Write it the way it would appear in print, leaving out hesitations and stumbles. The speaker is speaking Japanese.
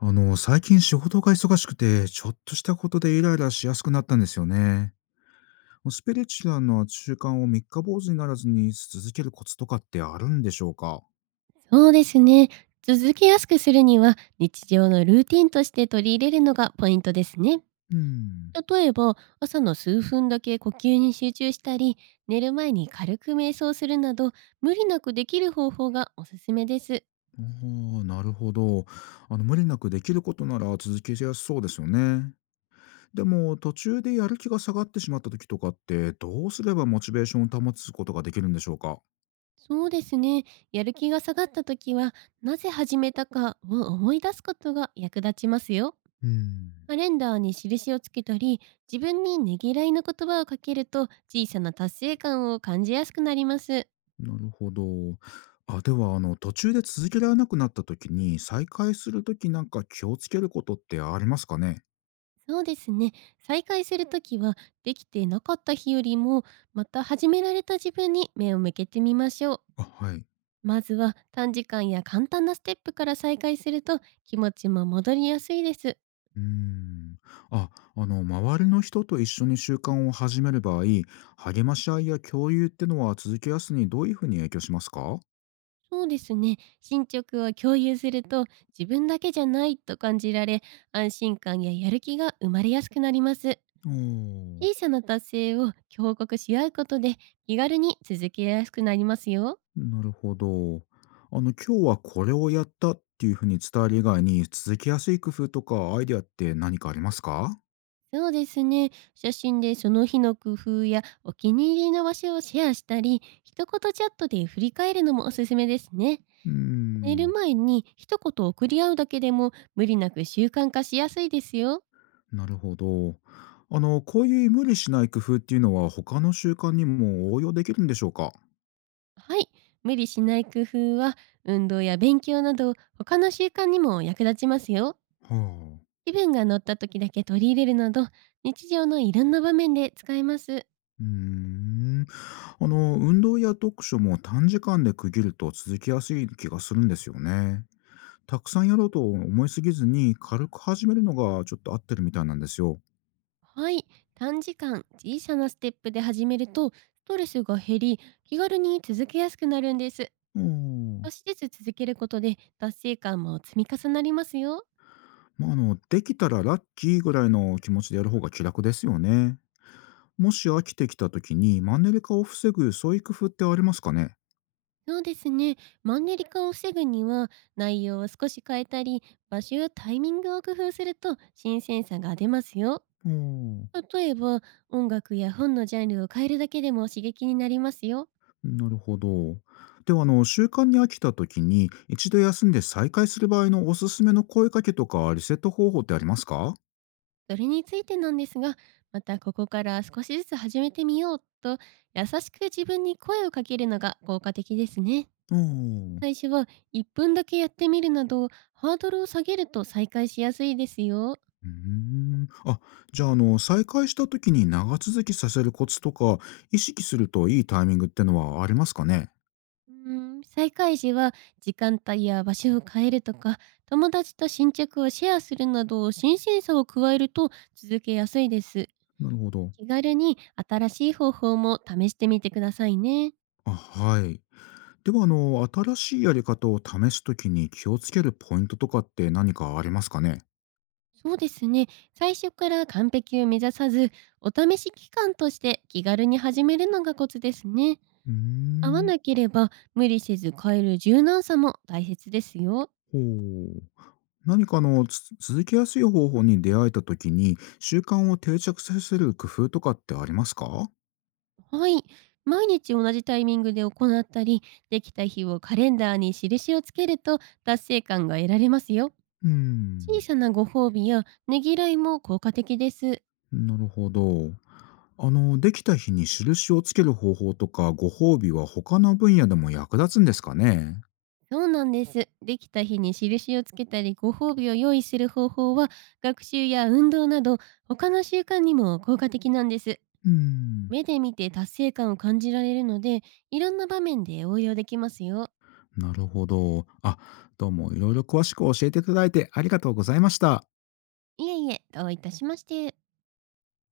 最近仕事が忙しくて、ちょっとしたことでイライラしやすくなったんですよね。スピリチュアルな習慣を三日坊主にならずに続けるコツとかってあるんでしょうか？そうですね。続けやすくするには日常のルーティンとして取り入れるのがポイントですね。うん。例えば朝の数分だけ呼吸に集中したり、寝る前に軽く瞑想するなど、無理なくできる方法がおすすめです。ああ、なるほど。無理なくできることなら続けやすそうですよね。でも、途中でやる気が下がってしまった時とかって、どうすればモチベーションを保つことができるんでしょうか？そうですね。やる気が下がった時は、なぜ始めたかを思い出すことが役立ちますよ。うん。カレンダーに印をつけたり、自分にねぎらいの言葉をかけると小さな達成感を感じやすくなります。なるほど。では、途中で続けられなくなった時に、再開する時なんか気をつけることってありますかね？そうですね。再開するときは、できてなかった日よりも、また始められた自分に目を向けてみましょう。あ、はい。まずは短時間や簡単なステップから再開すると気持ちも戻りやすいです。うーん。あ、周りの人と一緒に習慣を始める場合、励まし合いや共有ってのは続けやすにどういうふうに影響しますか？そうですね。進捗を共有すると自分だけじゃないと感じられ、安心感ややる気が生まれやすくなります。ああ、小さな達成を強告し合うことで気軽に続けやすくなりますよ。なるほど。今日はこれをやったっていうふうに伝える以外に、続けやすい工夫とかアイデアって何かありますか？そうですね。写真でその日の工夫やお気に入りの場所をシェアしたり、一言チャットで振り返るのもおすすめですね。うー寝るん。前に一言送り合うだけでも無理なく習慣化しやすいですよ。なるほど。こういう無理しない工夫っていうのは他の習慣にも応用できるんでしょうかは？はい。無理しない工夫は、運動や勉強など他の習慣にも役立ちますよ。あ、気分が乗った時だけ取り入れるなど、日常のいろんな場面で使えます。うーん。運動や読書も短時間で区切ると続きやすい気がするんですよね。たくさんやろうと思いすぎずに軽く始めるのがちょっと合ってるみたいなんですよ。はい、短時間小さなステップで始めるとストレスが減り、気軽に続けやすくなるんです。うん。少しずつ続けることで達成感も積み重なりますよ。まあ、できたらラッキーぐらいの気持ちでやる方が気楽ですよね。もし飽きてきた時にマンネリ化を防ぐそういう工夫ってありますかね？そうですね。マンネリ化を防ぐには、内容を少し変えたり、場所やタイミングを工夫すると新鮮さが出ますよ。うん。例えば音楽や本のジャンルを変えるだけでも刺激になりますよ。なるほど。ではあの習慣に飽きた時に一度休んで再開する場合のおすすめの声かけとかリセット方法ってありますか？それについてなんですが、またここから少しずつ始めてみようと、優しく自分に声をかけるのが効果的ですね。おーう最初は1分だけやってみるなど、ハードルを下げると再開しやすいですよ。ーん。あ、じゃあ、再開した時に長続きさせるコツとか意識するといいタイミングってのはありますかね？うー再開時は時間帯や場所を変えるとか、友達と新着をシェアするなど、新鮮さを加えると続けやすいです。なるほど。気軽に新しい方法も試してみてくださいね。あ、はい。ではあの新しいやり方を試す時に気をつけるポイントとかって何かありますかね？そうですね。最初から完璧を目指さず、お試し期間として気軽に始めるのがコツですね。うー合わん。なければ無理せず変える柔軟さも大切ですよ。ほう。何かあのつ続きやすい方法に出会えた時に、習慣を定着させる工夫とかってありますか？はい。毎日同じタイミングで行ったり、できた日をカレンダーに印をつけると達成感が得られますよ。うー小ん、さなご褒美やねぎらいも効果的です。なるほど。できた日に印をつける方法とか、ご褒美は他の分野でも役立つんですかね？そうなんです。できた日に印をつけたりご褒美を用意する方法は、学習や運動など他の習慣にも効果的なんです。うーん、目で見て達成感を感じられるので、いろんな場面で応用できますよ。なるほど。あ、どうもいろいろ詳しく教えていただいてありがとうございました。いえいえ、どういたしまして。